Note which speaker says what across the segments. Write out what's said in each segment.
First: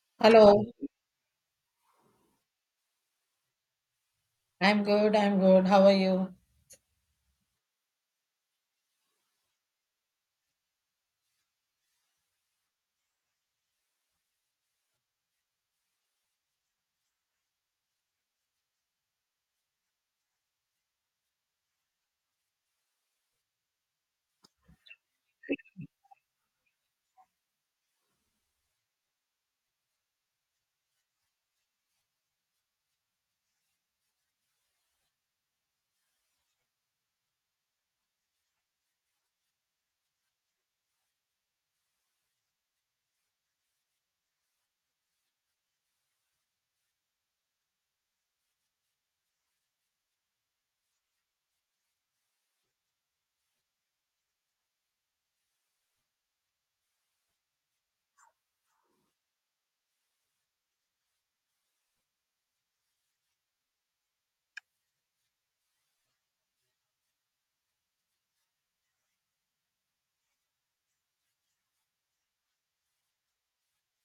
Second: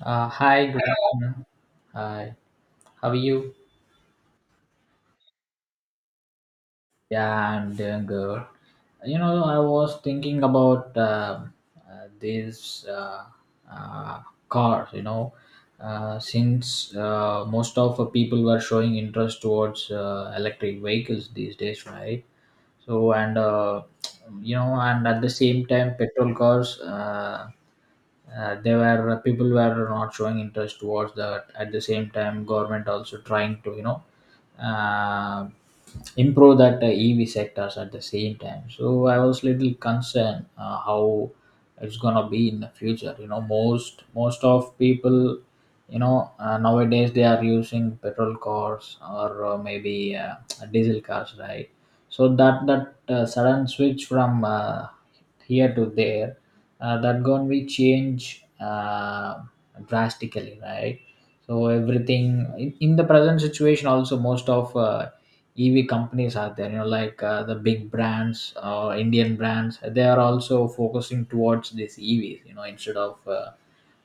Speaker 1: Hello,
Speaker 2: Hi, good afternoon. Hi, how are you?
Speaker 1: I'm good. I'm good. How are you?
Speaker 2: Yeah, I'm doing good. You know, I was thinking about these uh, cars, you know, since most of the people were showing interest towards electric vehicles these days, right? so and you know, and at the same time petrol cars, there were people were not showing interest towards that. At the same time government also trying to, you know, uh, improve that ev sectors at the same time. So I was little concerned, how it's gonna be in the future. You know, most of people, you know, nowadays they are using petrol cars or maybe diesel cars, right? So that sudden switch from here to there, that going to change drastically, right? So everything, in the present situation also, most of ev companies are there, you know, like the big brands or indian brands. They are also focusing towards this evs, you know, instead of uh,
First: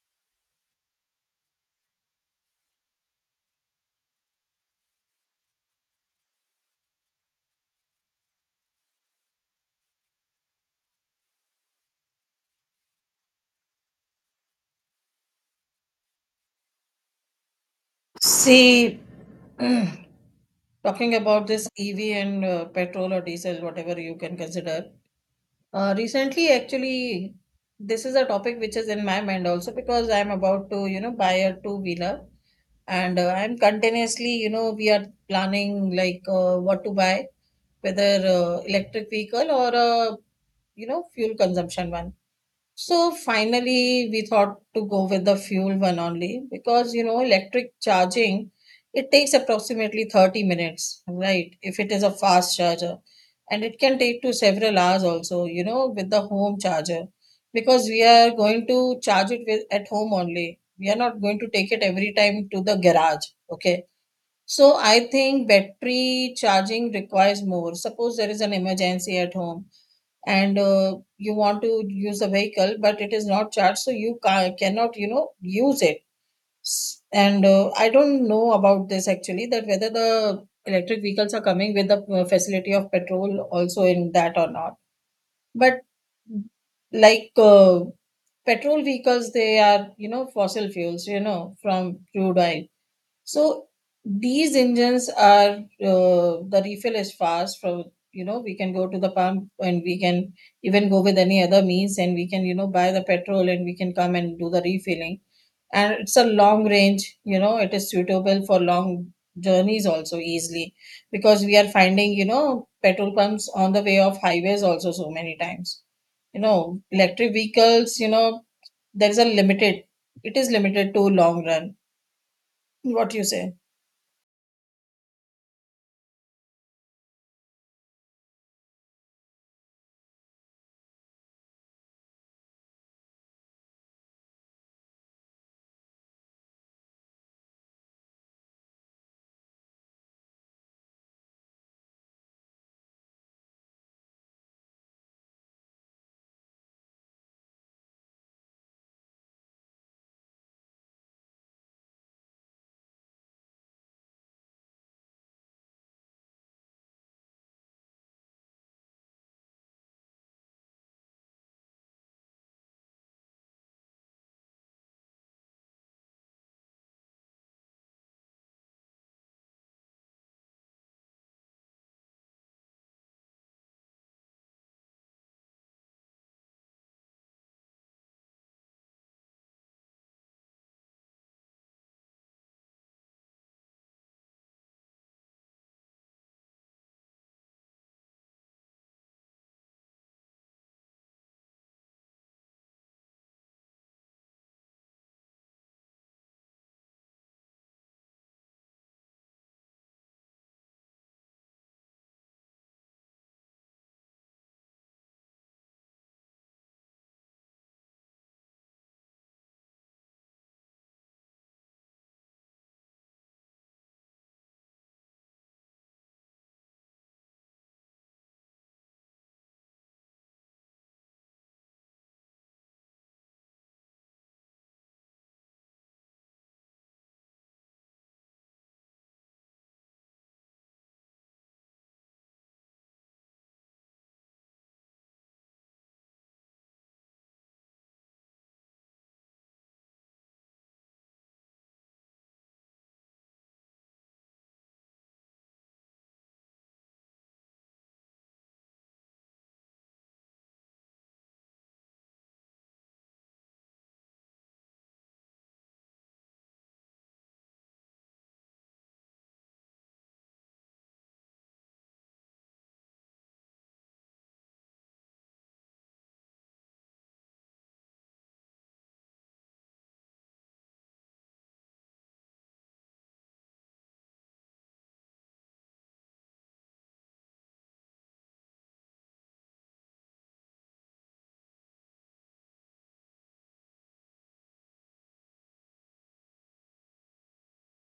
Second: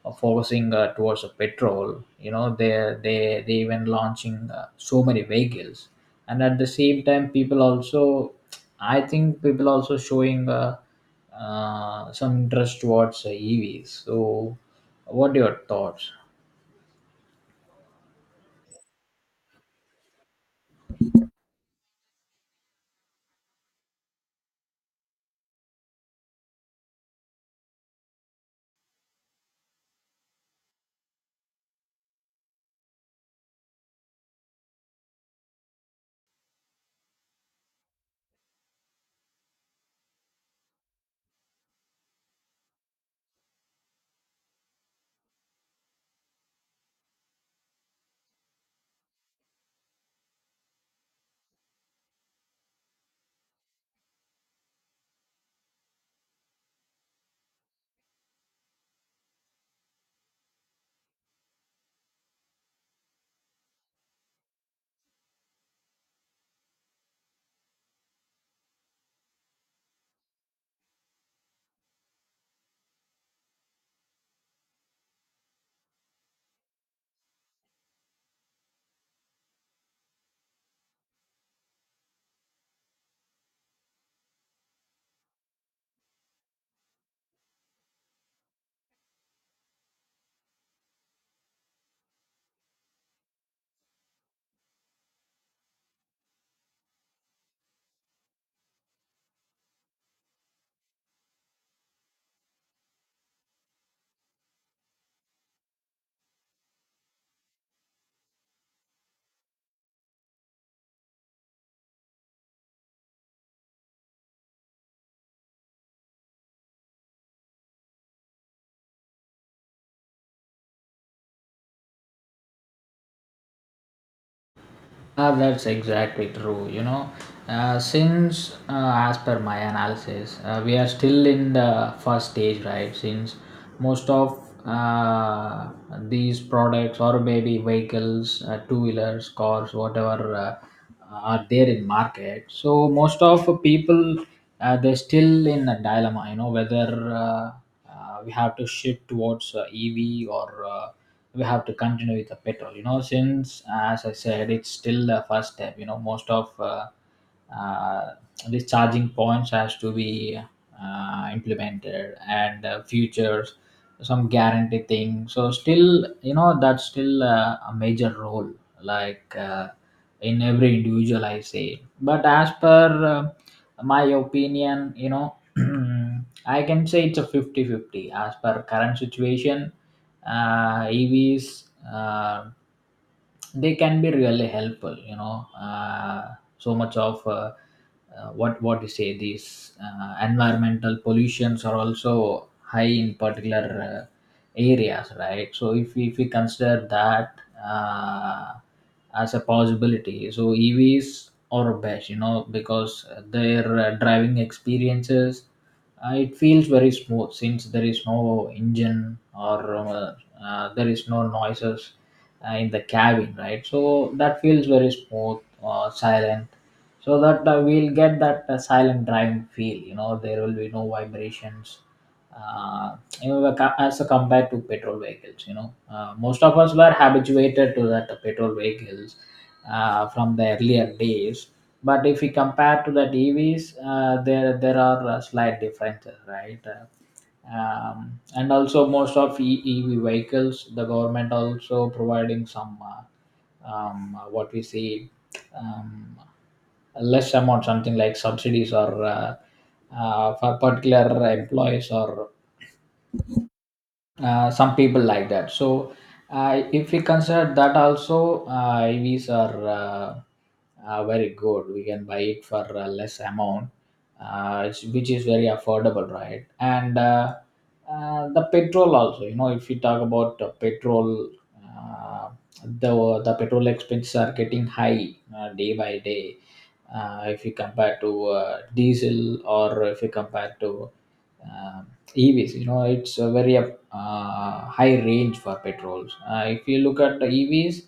Speaker 2: of focusing towards the petrol. You know, they even launching so many vehicles. And at the same time people also, I think people also showing some interest towards evs. So what are your thoughts?
Speaker 1: See, talking about this EV and petrol or diesel, whatever you can consider. Recently, actually, this is a topic which is in my mind also because I'm about to, you know, buy a two wheeler and I'm continuously, you know, we are planning like what to buy, whether electric vehicle or a, you know, fuel consumption one. So finally, we thought to go with the fuel one only because electric charging it takes approximately 30 minutes, right? If it is a fast charger, and it can take to several hours also with the home charger, because we are going to charge it with at home only. We are not going to take it every time to the garage, okay? So I think battery charging requires more. Suppose there is an emergency at home and you want to use a vehicle but it is not charged, so you cannot use it. And I don't know about this, actually, that whether the electric vehicles are coming with the facility of petrol also in that or not, but like uh, petrol vehicles, they are, fossil fuels, from crude oil. So these engines are, the refill is fast from, we can go to the pump, and we can even go with any other means, and we can buy the petrol and we can come and do the refilling, and it's a long range, it is suitable for long journeys also easily, because we are finding petrol pumps on the way of highways also so many times. Electric vehicles, there is a limited, it is limited to long run. What you say?
Speaker 2: Ah, that's exactly true. You know, since, as per my analysis, we are still in the first stage, right? Since most of uh, these products or maybe vehicles, two wheelers, cars, whatever are there in market, so most of people, they're still in a dilemma. You know whether, we have to shift towards EV or we have to continue with the petrol. You know, since as I said, it's still the first step. You know, most of uh, these charging points has to be implemented and futures some guarantee thing. So still, you know, that's still a major role. Like. In every individual I say, but as per my opinion, you know, Hmm, I can say it's a 50-50 as per current situation. EVs, uh, they can be really helpful, you know. So much of what you say, these environmental pollutions are also high in particular areas, right? So if we consider that uh, as a possibility, so EVs are best, you know, because their driving experiences, it feels very smooth since there is no engine or there is no noises in the cabin, right? So that feels very smooth, silent. So that we'll get that silent driving feel, you know, there will be no vibrations uh, you know, co- as a compared to petrol vehicles. You know, most of us were habituated to that petrol vehicles from the earlier days. But if we compare to that EVs, there are slight differences, right? And also most of EV vehicles, the government also providing some what we see, um, less amount, something like subsidies or for particular employees or some people like that. So if we consider that also, evs are uh, very good. We can buy it for a less amount. Which is very affordable, right? And the petrol also, you know, if we talk about petrol, uh, the petrol expenses are getting high day by day. If you compare to diesel, or if you compare to um evs, you know, it's very high range for petrols. If you look at the EVs,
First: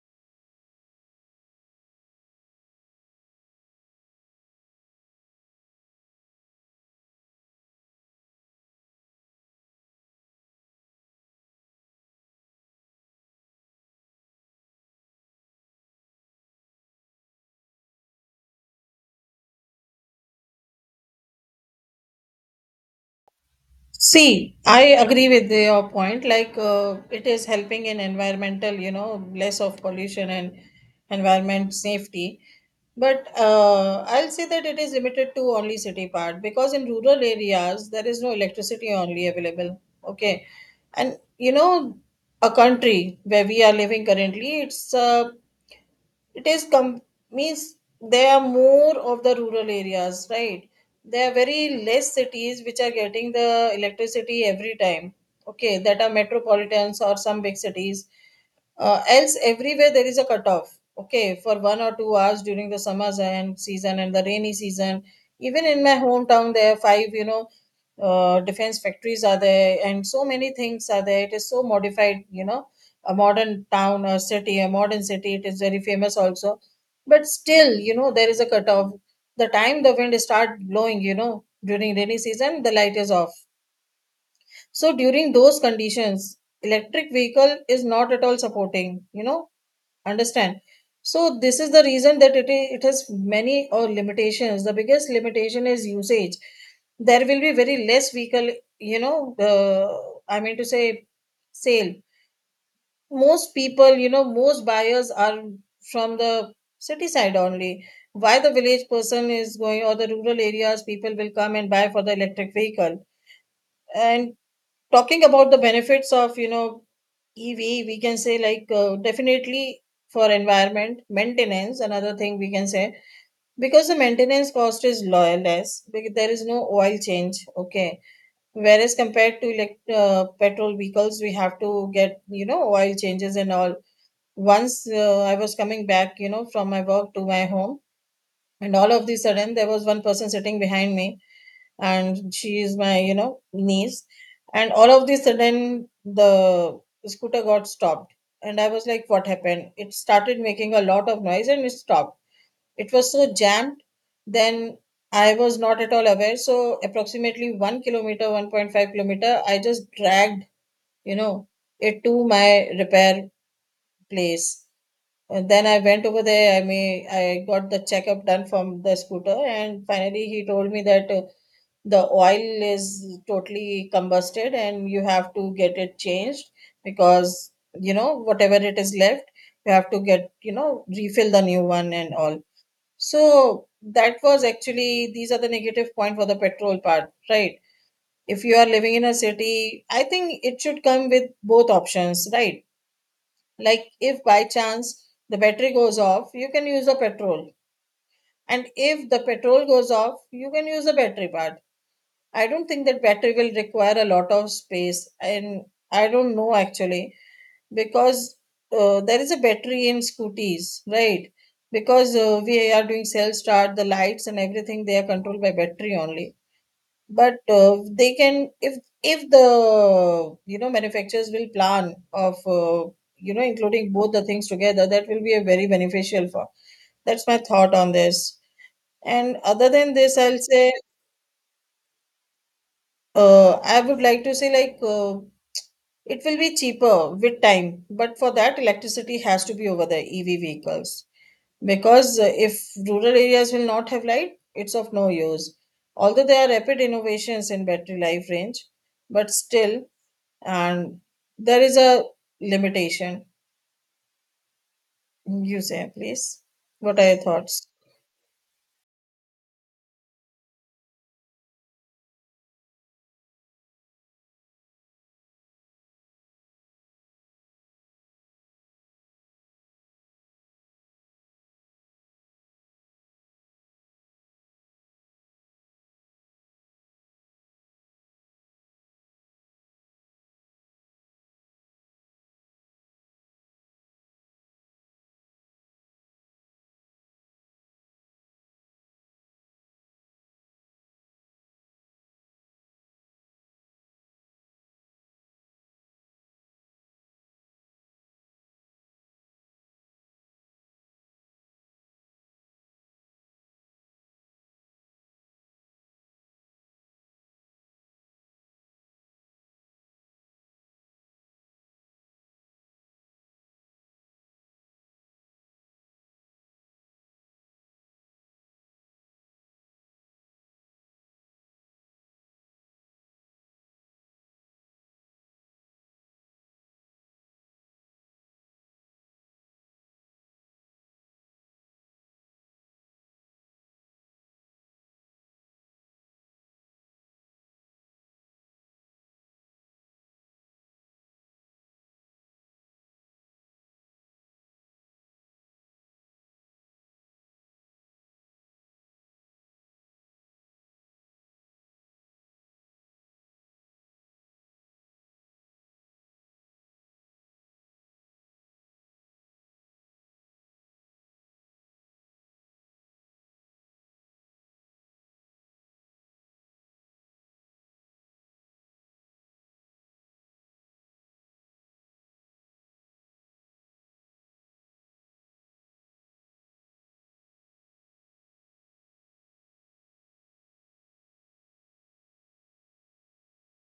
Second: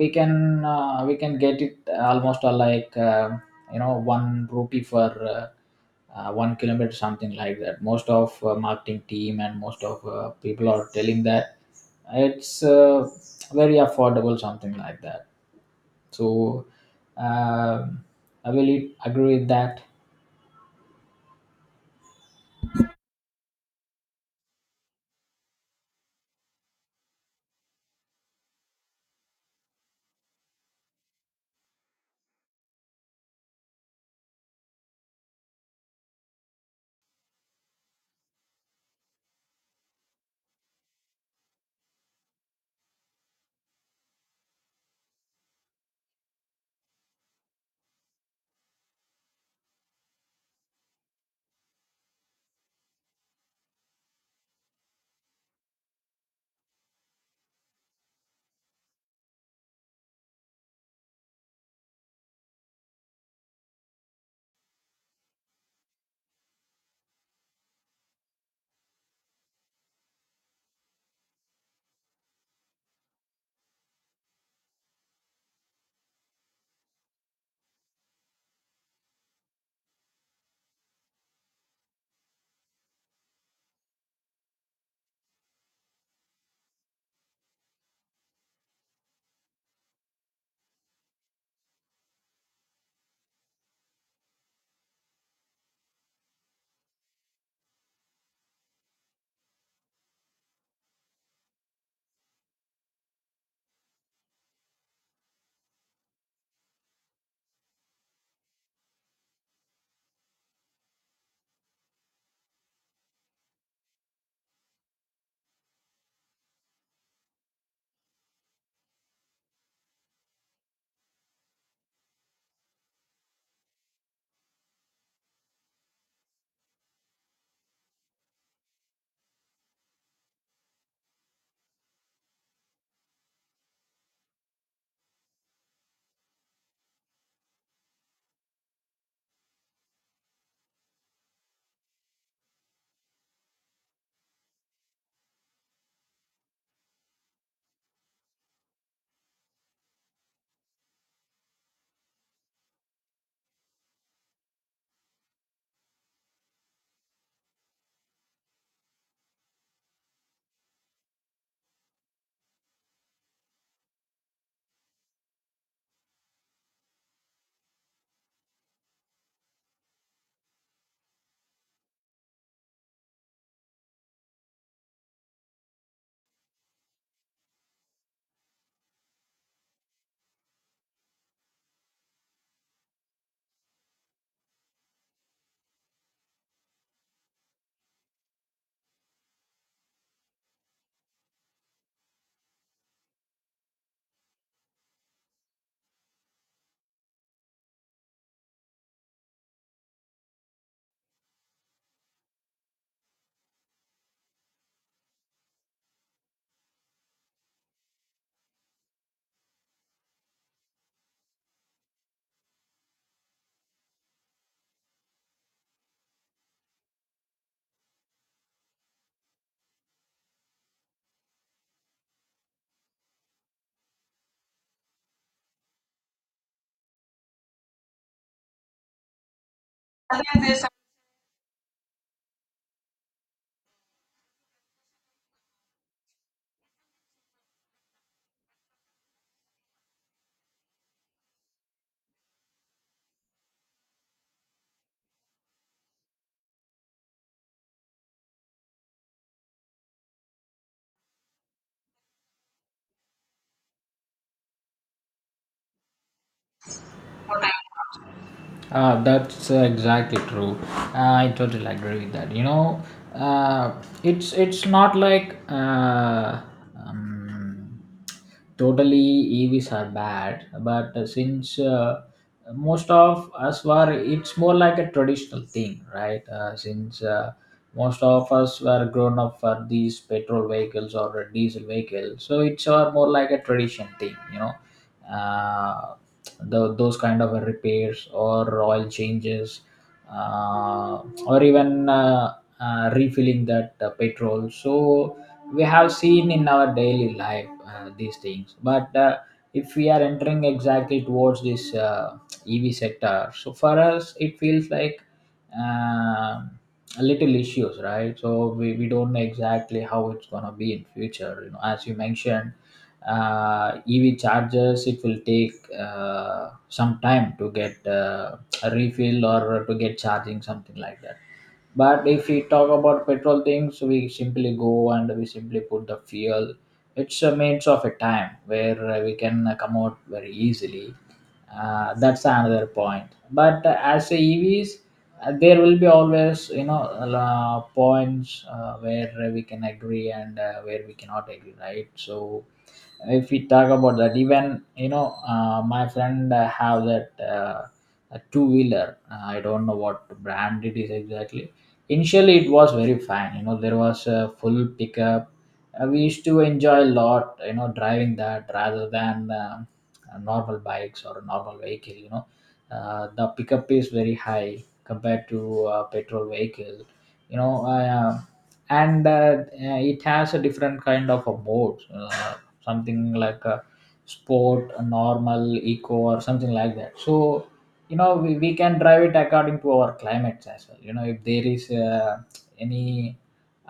Speaker 2: we can we can get it almost like you know, one rupee for 1 kilometer, something like that. Most of marketing team and most of people are telling that it's very affordable, something like that. So um I will agree with that.
Speaker 1: See, I agree with your point. Like, it is helping in environmental, less of pollution and environment safety. But I'll say that it is limited to only city part, because in rural areas there is no electricity only available. Okay, and a country where we are living currently, it is com- means they are more of the rural areas, right? There are very less cities which are getting the electricity every time, okay, that are metropolitans or some big cities. Else everywhere there is a cutoff, okay, for 1 or 2 hours during the summer and season and the rainy season. Even in my hometown there are five, defense factories are there and so many things are there, it is so modified, a modern town or city, a modern city. It is very famous also. But still, there is a cutoff. The time the wind start blowing, during rainy season, the light is off. So during those conditions, electric vehicle is not at all supporting, understand. So this is the reason that it has many or limitations. The biggest limitation is usage. There will be very less vehicle, you know, uh, I mean to say, sale. Most people, most buyers are from the city side only. Why the village person is going, or the rural areas people will come and buy for the electric vehicle? And talking about the benefits of EV, we can say, like, definitely for environment maintenance, another thing we can say, because the maintenance cost is less, because there is no oil change, okay, whereas compared to petrol vehicles, we have to get, oil changes and all. Once I was coming back, you know, from my work to my home, and all of the sudden there was one person sitting behind me, and she is my, you know, niece, and all of the sudden the scooter got stopped, and I was like, what happened? It started making a lot of noise, and it stopped. It was so jammed, then. I was not at all aware. So approximately 1 kilometer, 1.5 kilometer, I just dragged, you know, it to my repair place. And then I went over there. I mean, I got the checkup done from the scooter, and finally he told me that the oil is totally combusted and you have to get it changed, because, whatever it is left, you have to get refill the new one and all. So that was actually, these are the negative point for the petrol part, right? If you are living in a city, I think it should come with both options, right? Like, if by chance the battery goes off you can use the petrol, and if the petrol goes off you can use the battery part. I don't think that battery will require a lot of space, and I don't know actually, because there is a battery in scooties, right? Because we are doing self start, the lights and everything they are controlled by battery only. But they can, if the manufacturers will plan of, including both the things together, that will be a very beneficial for. That's my thought on this. And other than this I'll say, I would like to say, like, it will be cheaper with time, but for that electricity has to be over the EV vehicles, because if rural areas will not have light it's of no use. Although there are rapid innovations in battery life range, but still, and there is a limitation. You say, please, what are your thoughts?
Speaker 2: That's exactly true. Ah, I totally agree with that. You know, uh, it's not like um, totally EVs are bad, but since most of us were, it's more like a traditional thing, right? Since most of us were grown up for these petrol vehicles or diesel vehicles, so it's more like a tradition thing, you know, uh, those kind of repairs or oil changes, or even refilling that petrol. So we have seen in our daily life these things. But if we are entering exactly towards this ev sector, so for us it feels like um a little issues, right? So we don't know exactly how it's going to be in future. You know, as you mentioned, EV chargers, it will take some time to get a refill or to get charging, something like that. But if we talk about petrol things, we simply go and we simply put the fuel. It's a means of a time where we can come out very easily. That's another point. But as a EVs, there will be always, you know, points where we can agree and where we cannot agree, right? So if we talk about that, even you know, my friend have that. A two wheeler. I don't know what brand it is exactly. Initially, it was very fine. You know, there was a full pickup. We used to enjoy a lot. You know, driving that rather than normal bikes or a normal vehicle. You know, the pickup is very high compared to petrol vehicle. You know, and it has a different kind of a mode. Something like a sport, a normal, eco, or something like that. So you know, we can drive it according to our climates as well. You know, if there is any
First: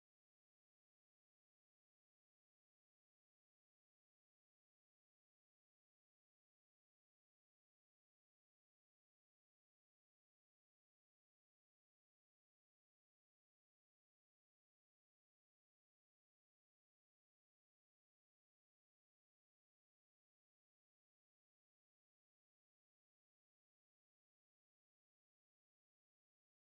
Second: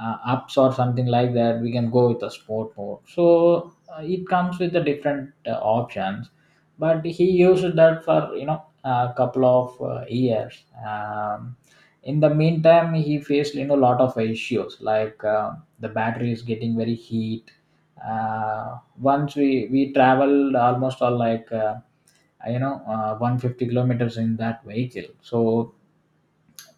Speaker 2: ups or something like that, we can go with a sport mode. So it comes with the different options. But he used that for, you know, a couple of years. In the meantime he faced, you know, a lot of issues like the battery is getting very heat. Once we traveled almost all like, 150 kilometers in that vehicle. So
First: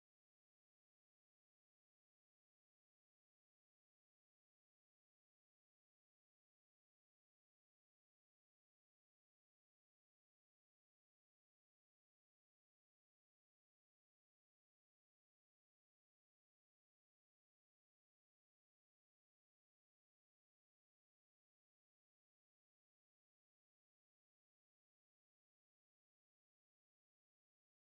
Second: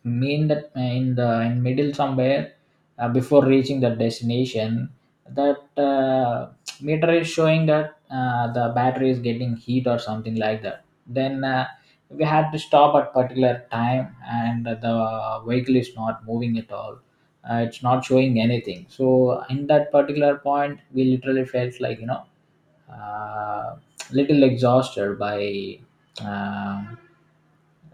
Speaker 2: mean that in the in middle somewhere, before reaching the destination, that meter is showing that the battery is getting heat or something like that. Then we had to stop at particular time and the vehicle is not moving at all. It's not showing anything. So in that particular point we literally felt, like, you know, uh, little exhausted by um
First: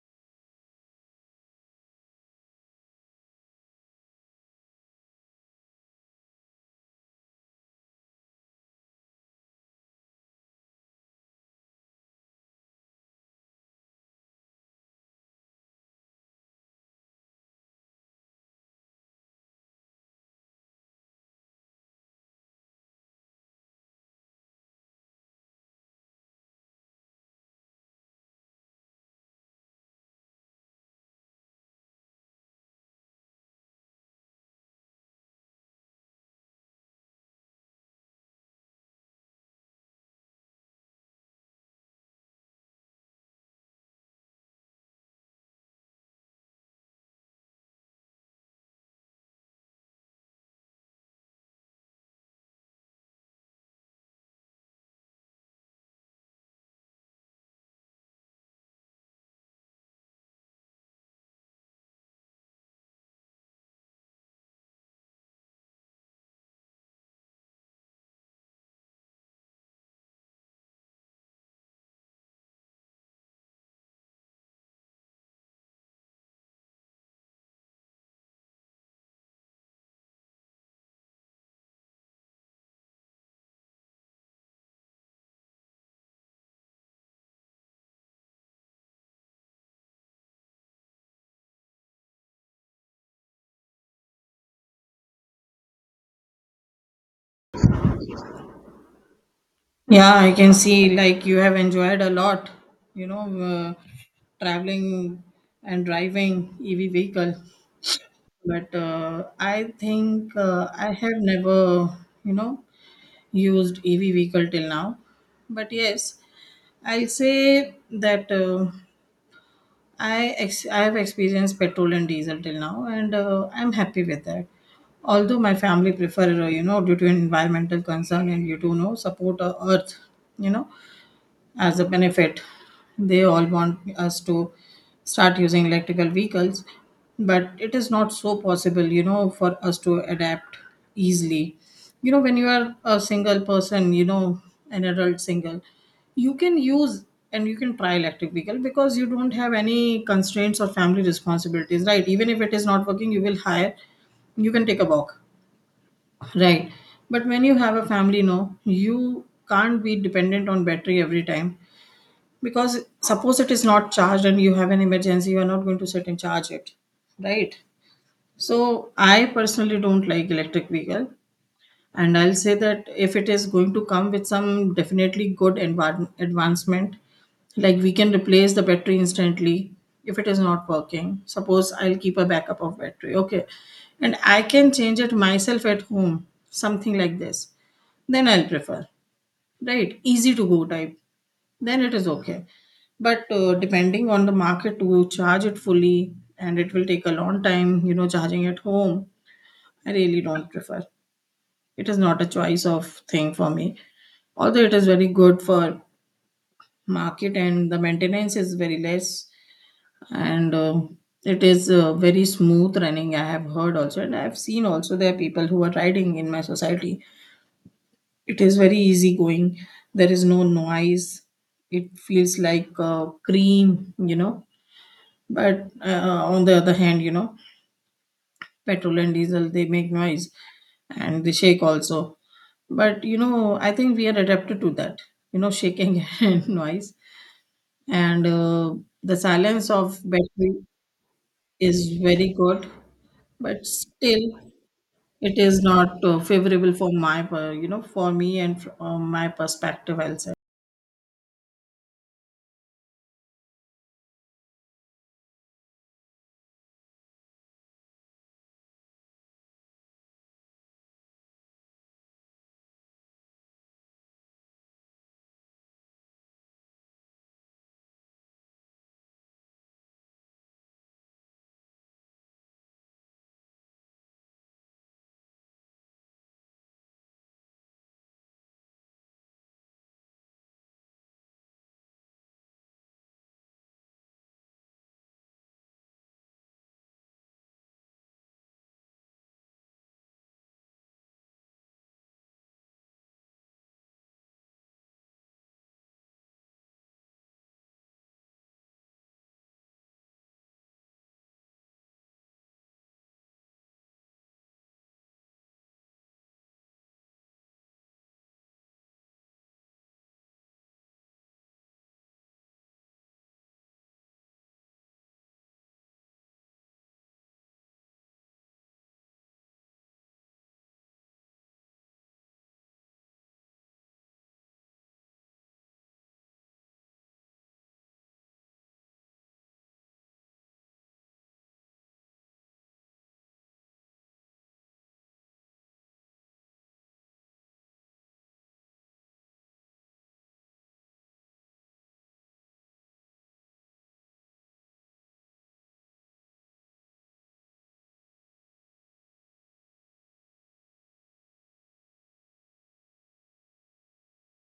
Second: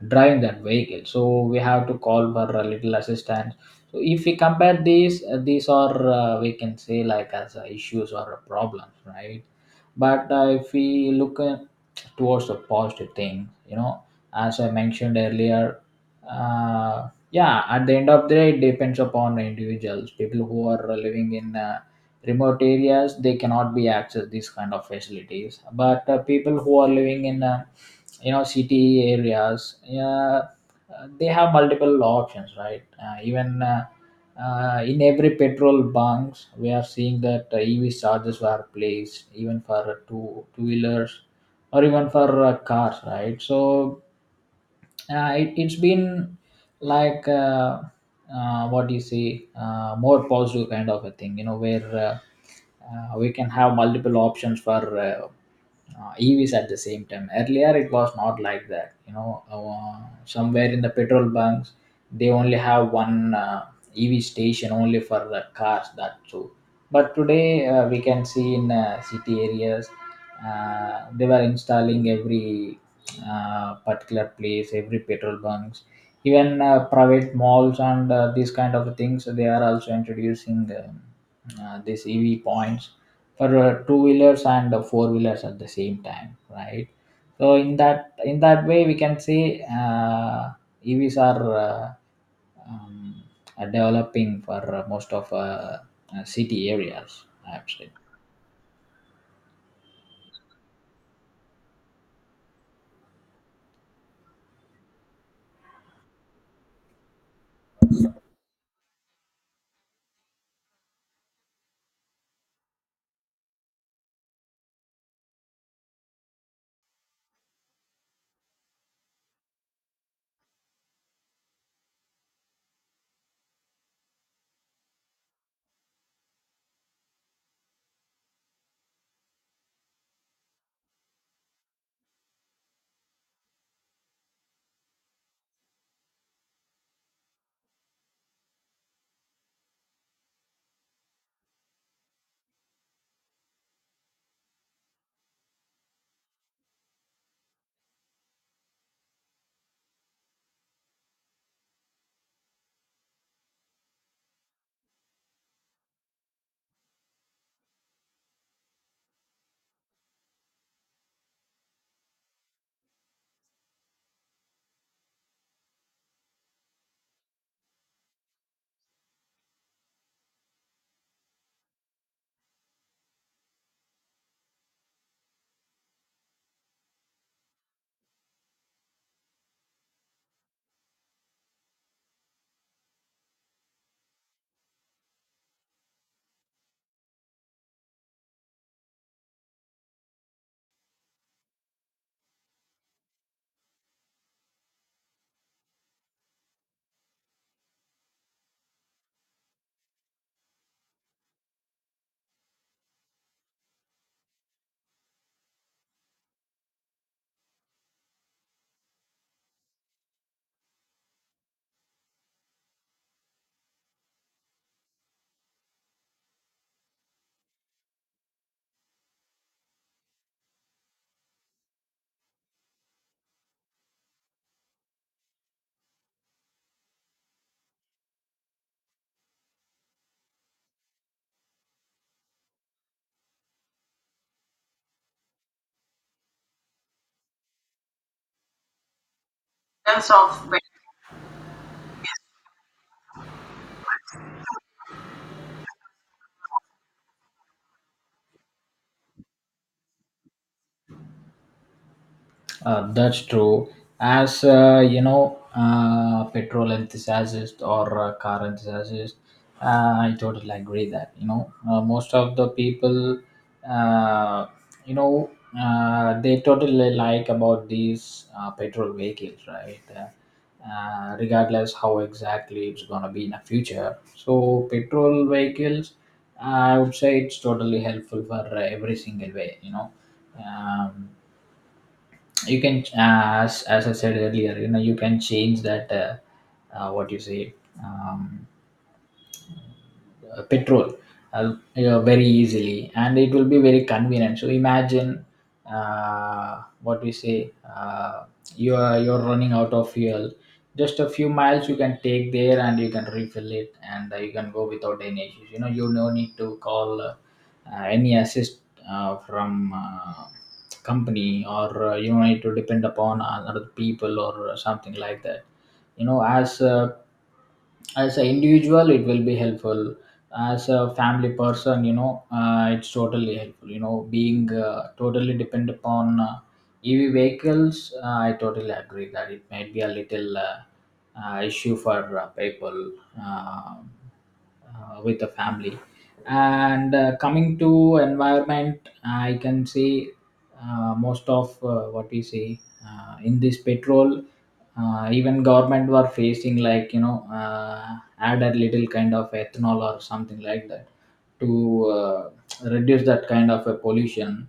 Speaker 2: driving that vehicle. So we have to call for a little assistance. So if we compare these, these are we can say like as issues or a problems, right? But if we look towards the positive thing, you know, as I mentioned earlier, yeah, at the end of the day it depends upon individuals. People who are living in remote areas they cannot be access these kind of facilities. But people who are living in you know, city areas, yeah, they have multiple options, right? Even in every petrol bunks we are seeing that ev chargers were placed even for two wheelers or even for cars, right? So it's been like what do you see, more positive kind of a thing, you know, where we can have multiple options for evs. At the same time earlier it was not like that. You know, somewhere in the petrol bunks they only have one ev station only for the cars, that too. But today we can see in city areas, they were installing every particular place, every petrol bunks. Even private malls and these kind of things, they are also introducing these ev points for two wheelers and four wheelers at the same time, right? So in that way we can say evs um, are developing for most of city areas, actually.
Speaker 1: Yeah, I can see like you have enjoyed a lot, you know, uh, traveling and driving EV vehicle. But I think I have never, you know, used EV vehicle till now. But yes, I'll say that. I have experienced petrol and diesel till now, and I'm happy with that. Although my family prefer, due to environmental concern, and you do know support Earth, you know, as a benefit. They all want us to start using electrical vehicles, but it is not so possible, for us to adapt easily. When you are a single person, an adult single, you can use and you can try electric vehicle, because you don't have any constraints or family responsibilities, right? Even if it is not working, you will hire, you can take a walk. Right. But when you have a family, no, you can't be dependent on battery every time. Because suppose it is not charged and you have an emergency, you are not going to sit and charge it, right? So I personally don't like electric vehicle, and I'll say that if it is going to come with some definitely good advancement, like we can replace the battery instantly if it is not working. Suppose I'll keep a backup of battery, okay, and I can change it myself at home, something like this. Then I'll prefer, right? Easy to go type. Then it is okay. But depending on the market to charge it fully, and it will take a long time, charging at home, I really don't prefer. It is not a choice of thing for me. Although it is very good for market and the maintenance is very less, and it is very smooth running. I have heard also, and I have seen also there are people who are riding in my society. It is very easy going. There is no noise. It feels like cream. But on the other hand, petrol and diesel, they make noise and they shake also. But, I think we are adapted to that, shaking and noise. And the silence of
Speaker 2: Terms of
Speaker 1: battery is very good, but still it is not favorable for my, per- you know, for me, and from my perspective, I'll say.
Speaker 2: That's true. As you know, petrol enthusiast or car enthusiast, I totally agree that, you know, most of the people, uh, you know, they totally like about these petrol vehicles, right? Regardless how exactly it's gonna be in the future. So petrol vehicles, I would say it's totally helpful for every single way. You know. Um, you can as I said earlier, you know, you can change that what you say, um, petrol you very easily, and it will be very convenient. So imagine what we say, you're running out of fuel, just a few miles you can take there and you can refill it, and you can go without any issues. You know, you no need to call any assist from company, or you don't need to depend upon other people or something like that. You know, as an individual, it will be helpful. As a family person, you know, it's totally helpful. You know, being totally depend upon EV vehicles, I totally agree that it might be a little issue for people um, with the family. And coming to environment, I can say most of what we say, in this petrol, even government were facing like, you know, add a little kind of ethanol or something like that to reduce that kind of a pollution.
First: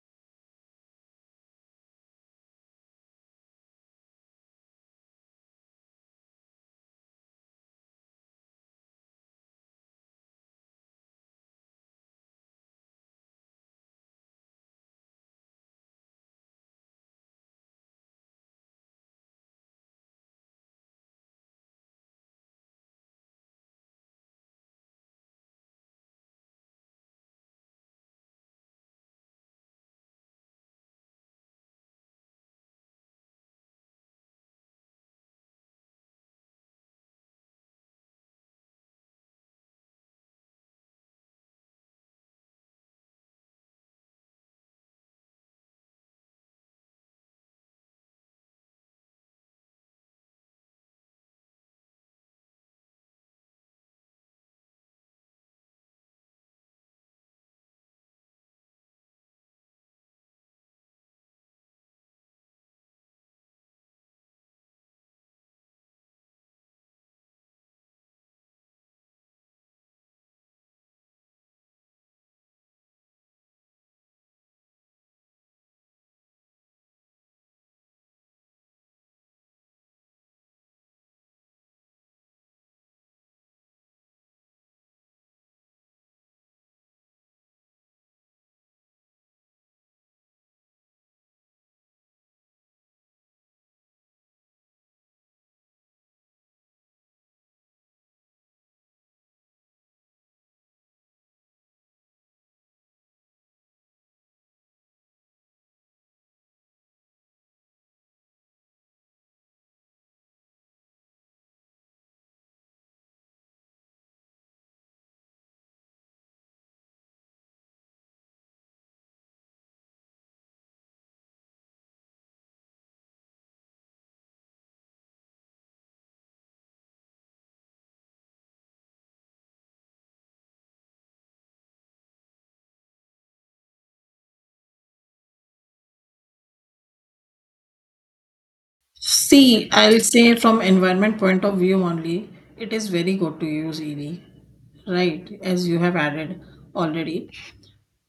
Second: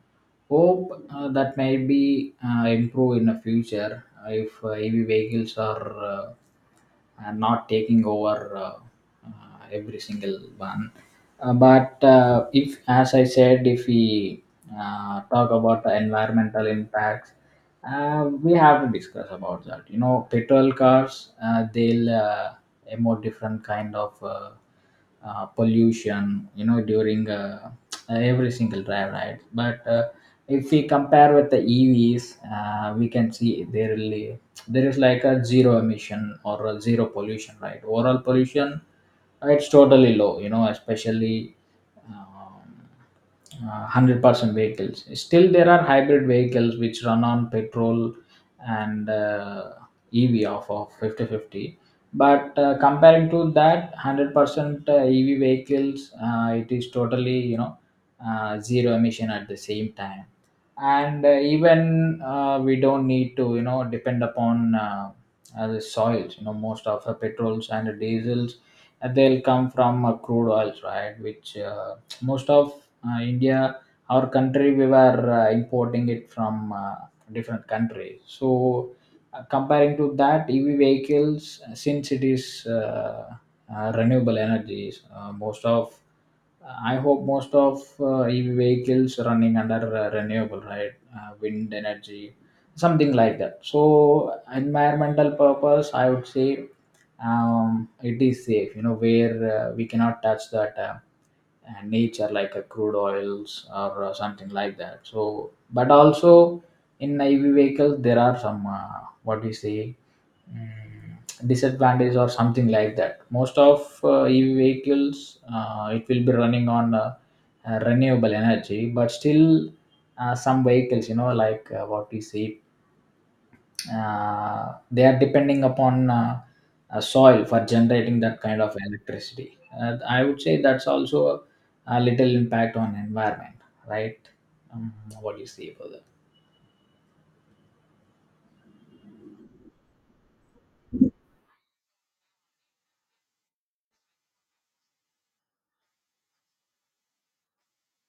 Speaker 2: Hope that may be improve in the future if EV vehicles are. I'm not taking over every single one. But if, as I said, if we talk about the environmental impacts, we have to discuss about that. You know, petrol cars, they'll a more different kind of pollution, you know, during every single drive, right? But if we compare with the EVs, we can see there really there is like a zero emission or a zero pollution, right? Overall pollution, it's totally low, you know, especially um, 100% vehicles. Still there are hybrid vehicles which run on petrol and EV off of 50-50, but comparing to that, 100% EV vehicles, it is totally, you know, zero emission at the same time. And even we don't need to, you know, depend upon the soils. You know, most of the petrols and the diesels, they'll come from crude oils, right? Which most of India, our country, we were importing it from different countries. So comparing to that, EV vehicles, since it is renewable energies, most of I hope most of EV vehicles running under renewable, right? Wind energy, something like that. So, environmental purpose, I would say it is safe, you know, where we cannot touch that and nature, like a crude oils or something like that. So but also in EV vehicles there are some what we say, mm, disadvantage or something like that. Most of EV vehicles it will be running on renewable energy, but still some vehicles, you know, like what we say, they are depending upon soil for generating that kind of electricity. I would say that's also a little impact on environment, right? Um, what do you see for that?
Speaker 1: See, I'll say from environment point of view only, it is very good to use EV, right? As you have added already.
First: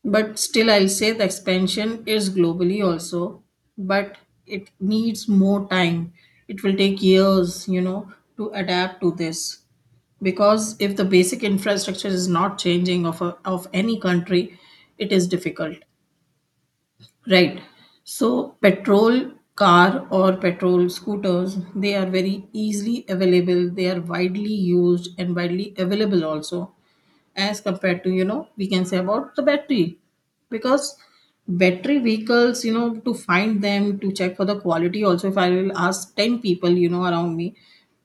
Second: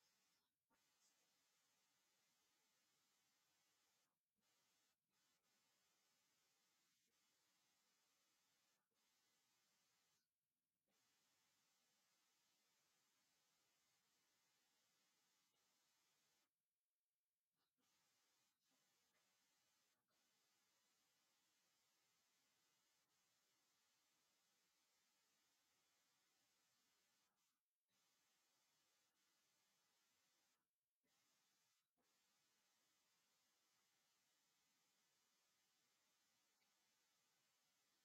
Speaker 1: But still, I'll say the expansion is globally also, but it needs more time. It will take years, to adapt to this. Because if the basic infrastructure is not changing of any country, it is difficult. Right. So petrol car or petrol scooters, they are very easily available. They are widely used and widely available also, as compared to we can say about the battery. Because battery vehicles to find them, to check for the quality also, if I will ask 10 people around me,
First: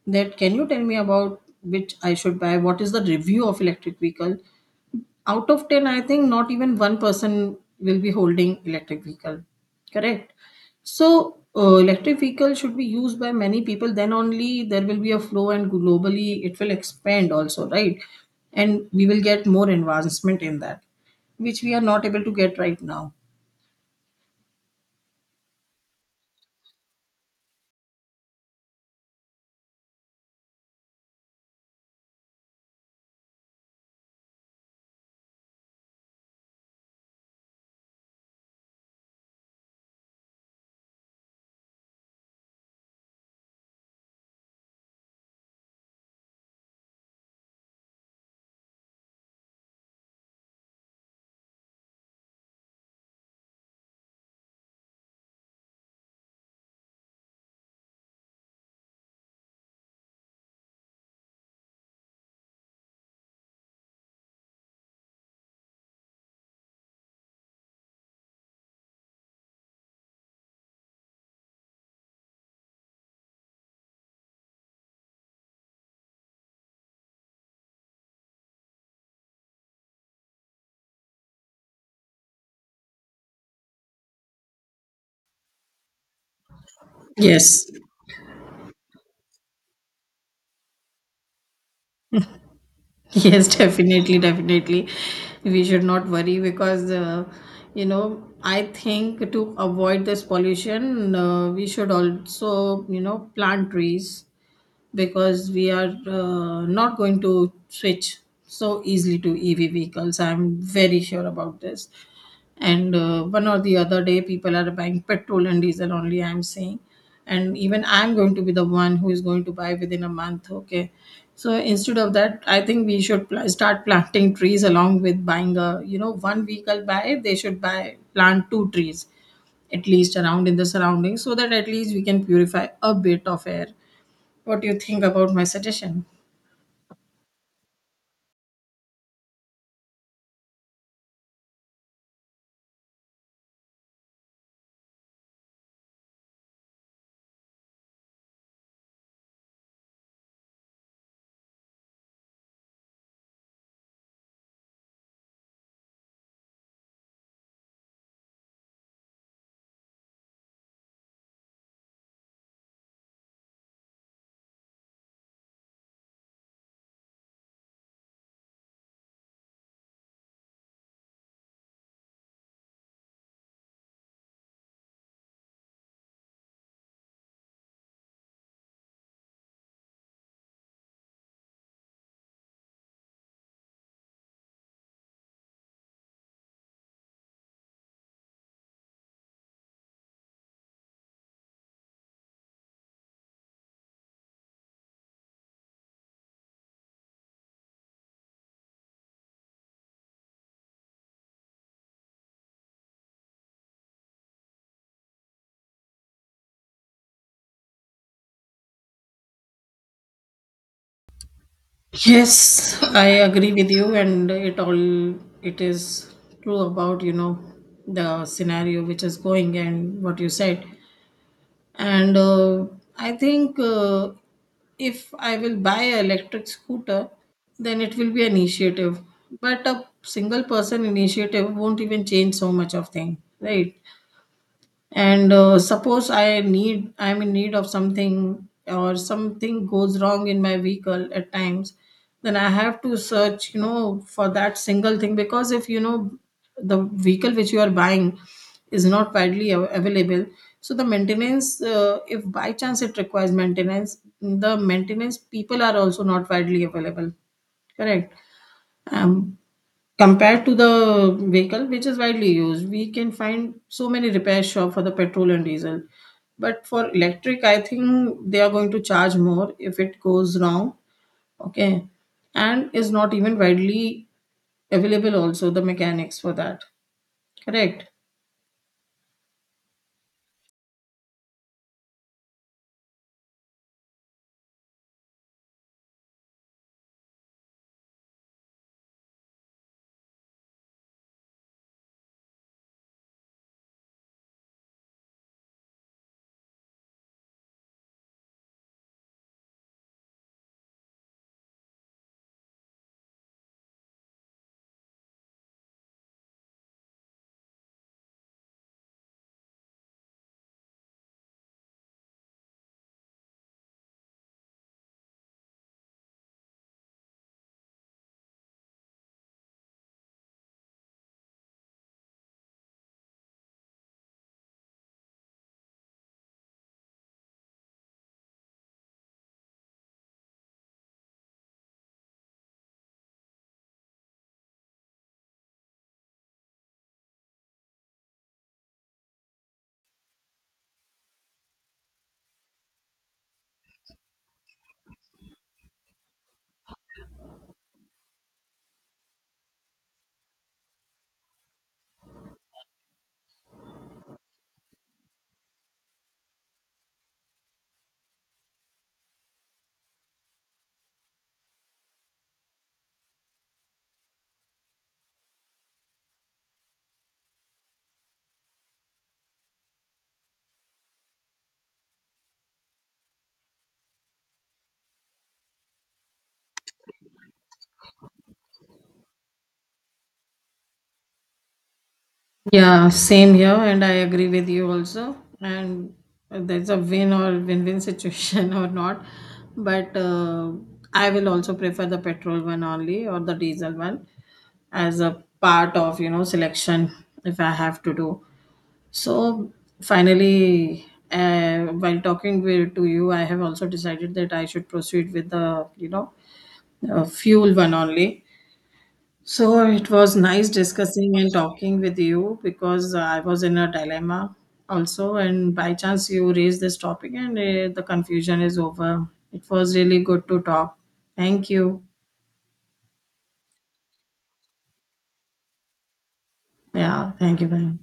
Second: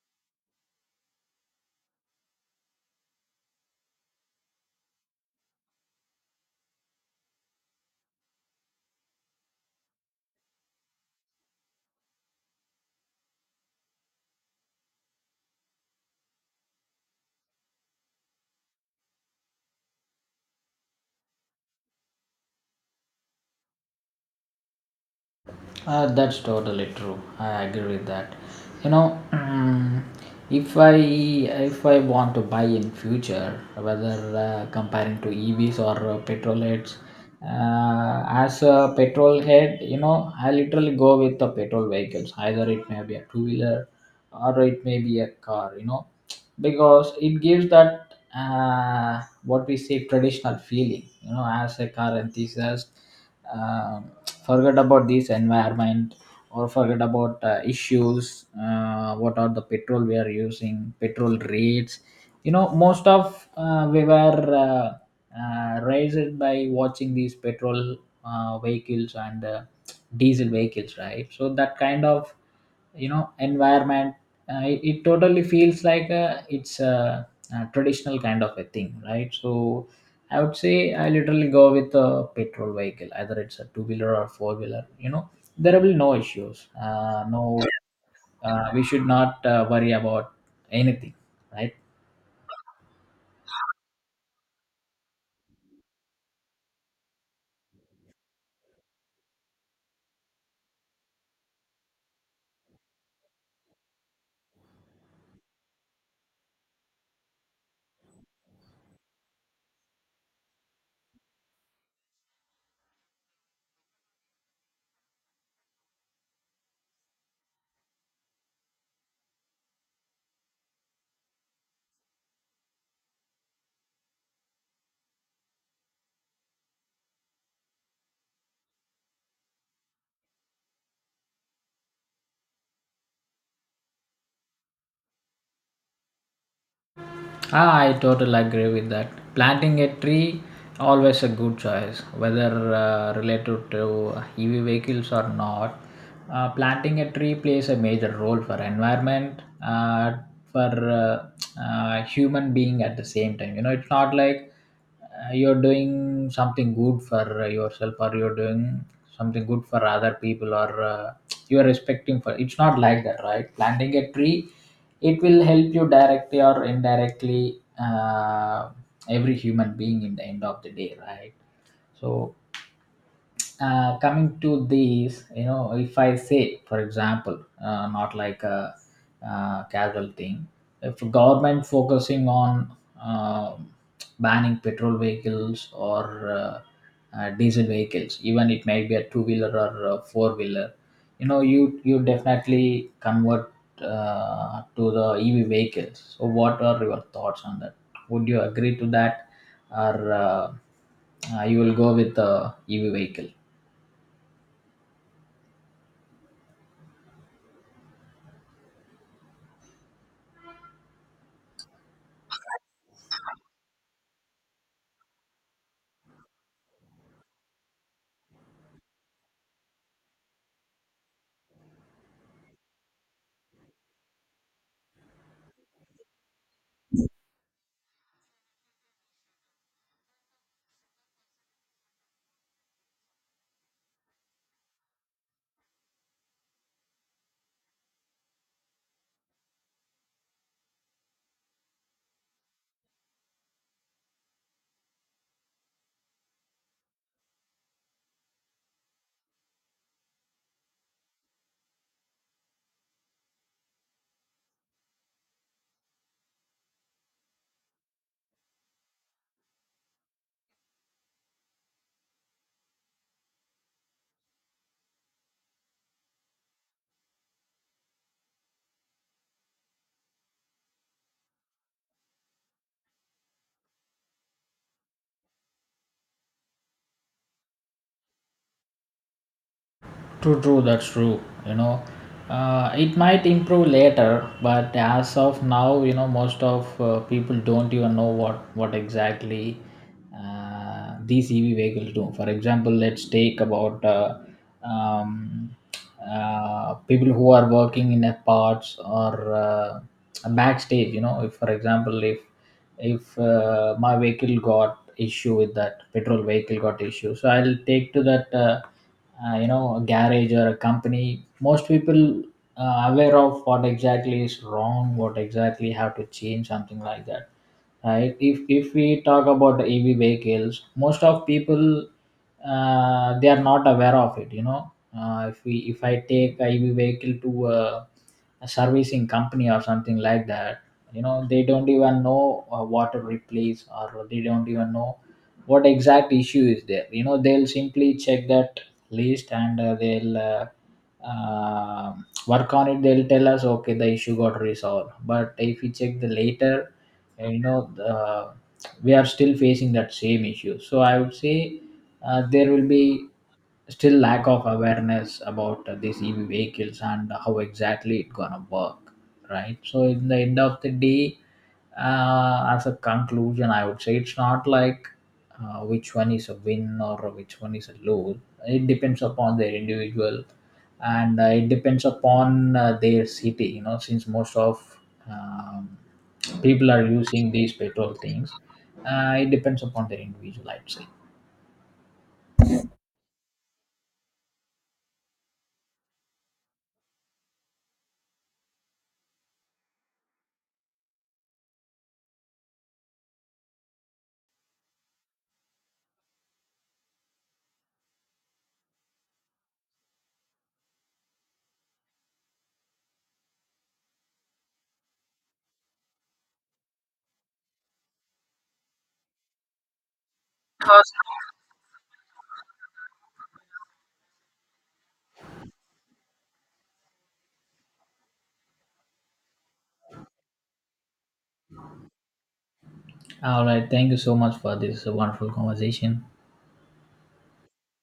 Speaker 1: that can you tell me about which I should buy? What is the review of electric vehicle? Out of 10, I think not even one person will be holding electric vehicle. Correct? So electric vehicle should be used by many people, then only there will be a flow and globally it will expand also, right? And we will get more advancement in that, which we are not able to get right now.
Speaker 2: That's totally true. I agree with that. You know, if I want to buy in future, whether comparing to EVs or petrol heads, as a petrol head, you know, I literally go with the petrol vehicles. Either it may be a two wheeler or it may be a car. You know, because it gives that what we say, traditional feeling, you know, as a car enthusiast um forget about this environment, or forget about issues, what are the petrol we are using, petrol rates, you know, most of we were uh, raised by watching these petrol vehicles and diesel vehicles, right? So that kind of, you know, environment, it totally feels like it's a traditional kind of a thing, right? So I would say I literally go with a petrol vehicle, either it's a two wheeler or four wheeler. You know, there will be no issues, no
Speaker 1: Yes.
Speaker 2: we should not worry about anything, right?
Speaker 1: Yes, definitely, definitely. We should not worry because, I think to avoid this pollution, we should also, plant trees, because we are not going to switch so easily to EV vehicles. I'm very sure about this. And one or the other day people are buying petrol and diesel only, I'm saying. And even I'm going to be the one who is going to buy within a month, okay? So instead of that, I think we should start planting trees, along with buying a, one vehicle buy, they should buy, plant two trees, at least around in the surroundings, so that at least we can purify a bit of air. What do you think about my suggestion?
Speaker 2: Ah, I totally agree with that. Planting a tree, always a good choice, whether related to EV vehicles or not. Planting a tree plays a major role for environment, for human being at the same time. You know, it's not like you're doing something good for yourself, or you're doing something good for other people, or you're respecting for. It's not like that, right? Planting a tree, it will help you directly or indirectly every human being in the end of the day, right? So coming to these, you know, if I say, for example, not like a casual thing, if government focusing on uh, banning petrol vehicles or diesel vehicles, even it may be a two wheeler or a four wheeler, you know, you definitely convert to the EV vehicles. So, what are your thoughts on that? Would you agree to that, or you will go with the EV vehicle?
Speaker 1: Yes, I agree with you, and it is true about, the scenario which is going and what you said. And I think if I will buy an electric scooter, then it will be an initiative, but a single person initiative won't even change so much of thing, right? And suppose I'm in need of something, or something goes wrong in my vehicle at times, then I have to search, for that single thing, because if the vehicle which you are buying is not widely available, so the maintenance, if by chance it requires maintenance, the maintenance people are also not widely available, correct. um, Compared to the vehicle, which is widely used, we can find so many repair shop for the petrol and diesel. But for electric, I think they are going to charge more if it goes wrong. Okay. And is not even widely available also, the mechanics for that. Correct.
Speaker 2: True, true, that's true. You know, it might improve later, but as of now, you know, most of people don't even know what exactly these EV vehicles do. For example, let's take about um, people who are working in a parts or a backstage. You know, if, for example, if my vehicle got issue, with that petrol vehicle got issue, so I'll take to that you know, a garage or a company. Most people aware of what exactly is wrong, what exactly have to change, something like that, right? If we talk about the EV vehicles, most of people they are not aware of it. You know, if I take a EV vehicle to a servicing company or something like that, you know, they don't even know what to replace, or they don't even know what exact issue is there. You know, they'll simply check that list and they'll uh, work on it. They'll tell us okay, the issue got resolved, but if we check the later, you know, we are still facing that same issue. So I would say there will be still lack of awareness about these EV vehicles and how exactly it gonna work, right? So in the end of the day, as a conclusion, I would say it's not like which one is a win or which one is a lose. It depends upon their individual, and it depends upon their city. You know, since most of um, people are using these petrol things, it depends upon their individual, I'd say.
Speaker 1: Yeah, same here, and I agree with you also. And there's a win or win-win situation or not, but I will also prefer the petrol one only, or the diesel one, as a part of, selection, if I have to do. So finally, while talking to you, I have also decided that I should proceed with the, fuel one only. So it was nice discussing and talking with you, because I was in a dilemma also, and by chance you raised this topic and the confusion is over. It was really good to talk. Thank you.
Speaker 2: All right. Thank you so much for this wonderful conversation.
Speaker 1: Yeah, thank you. Bye.